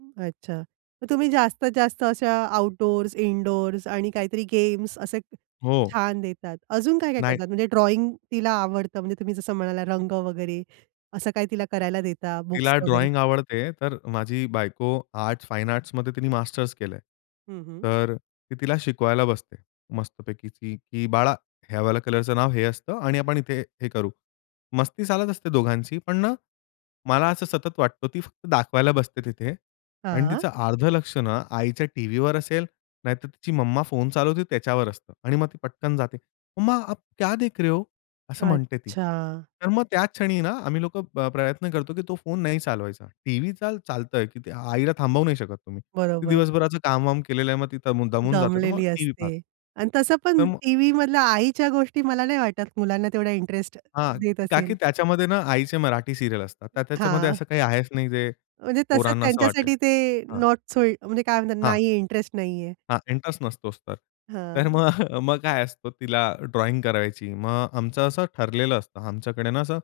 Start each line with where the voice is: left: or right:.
right: अच्छा. तर तुम्ही जास्तीत जास्त अशा आउटडोर्स, इनडोर्स आणि काहीतरी गेम्स असे
left: हो.
right: छान देतात. अजून काय काय
left: नाही.
right: करतात? म्हणजे ड्रॉइंग तिला आवडतं, म्हणजे तुम्ही जसं म्हणालात रंग वगैरे, असं काय तिला करायला देता, बुक्स
left: तिला
right: वगैरे?
left: ड्रॉइंग आवडते. तर माझी बायको आर्ट्स, फाईन आर्ट्समध्ये तिनी मास्टर्स केलंय.
right: हं, हं.
left: तर ती तिला शिकवायला बसते मस्तपैकी, की बाळा, ह्या वाल्या कलरचं नाव हे असतं आणि आपण इथे हे करू. मस्ती चालत असते दोघांची, पण ना मला असं सतत वाटतं, ती फक्त दाखवायला बसते तिथे आणि
right: हां.
left: तिचं अर्ध लक्ष ना आईच्या टीव्हीवर असेल, नाहीतर तिची मम्मा फोन चालवते त्याच्यावर असतं आणि मग ती पटकन जाते. मम्मा, "आप क्या देख रहे हो?" असं म्हणते ती.
right: अच्छा.
left: तर मग त्याच क्षणी ना आम्ही लोकं प्र प्रयत्न करतो की तो फोन नाही चालवायचा. टीव्ही चाल चालतंय, की ते आईला थांबवू नाही शकत तुम्ही. ती
right: बरोबर.
left: दिवसभराचं कामवाम केलेलं आहे, मग ती दमून जाते, तर मग
right: दमलेली
left: टीव्ही पाहते.
right: असते आणि तसं
left: तर
right: पण
left: मग
right: टीव्हीमधल्या आईच्या गोष्टी मला नाही वाटत, मुलांना तेवढा इंटरेस्ट
left: हां.
right: देत
left: का
right: असेल.
left: की त्याच्यामध्ये ना आईचे मराठी सीरियल असतात. तर त्याच्यामध्ये
right: हां.
left: असं काही आहेच नाही जे
right: म्हणजे तसं
left: पोरांना असं वाटेल.
right: त्यांच्यासाठी ते
left: हां.
right: नॉट सो म्हणजे काय म्हणतात,
left: हां.
right: नाहीये इंटरेस्ट नाहीये.
left: हां. इंटरेस्ट नसतोच तर. तर
right: हां.
left: मग मग काय असतं, तिला ड्रॉइंग करायची. मग अ, आमचं असं ठरलेलं असतं. आमच्याकडे ना असं,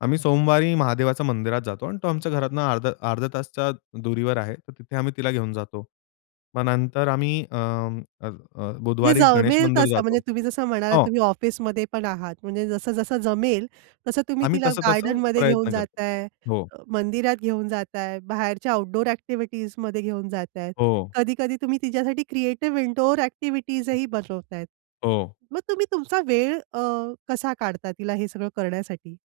left: आम्ही सोमवारी महादेवाच्या मंदिरात जातो आणि तो आमच्या घरातून अर्धा अर्धा तासाच्या दुरीवर आहे. तर तिथे आम्ही तिला घेऊन जातो. मग नंतर आम्ही अ, अ,
right: जे
left: बुधवारी गणेश
right: जमेल
left: मंदिर
right: तसं. म्हणजे
left: जातो.
right: तुम्ही जसं म्हणालात,
left: हो.
right: तुम्ही ऑफिसमध्ये पण आहात. म्हणजे जसं-जसं जमेल तसं तुम्ही
left: आम्ही
right: तिला
left: तसं-तसं
right: गार्डनमध्ये घेऊन
left: प्रयत्न करतो.
right: जाताय,
left: हो.
right: अ, मंदिरात घेऊन जाताय, बाहेरच्या आउटडोअर ॲक्टिव्हिटीजमध्ये घेऊन जातायत.
left: हो.
right: कधी-कधी तुम्ही तिच्यासाठी क्रिएटिव्ह इनडोअर ॲक्टिव्हिटीजही बनवतायेत.
left: हो.
right: मग तुम्ही तुमचा वेळ अ, कसा काढता तिला हे सगळं करण्यासाठी?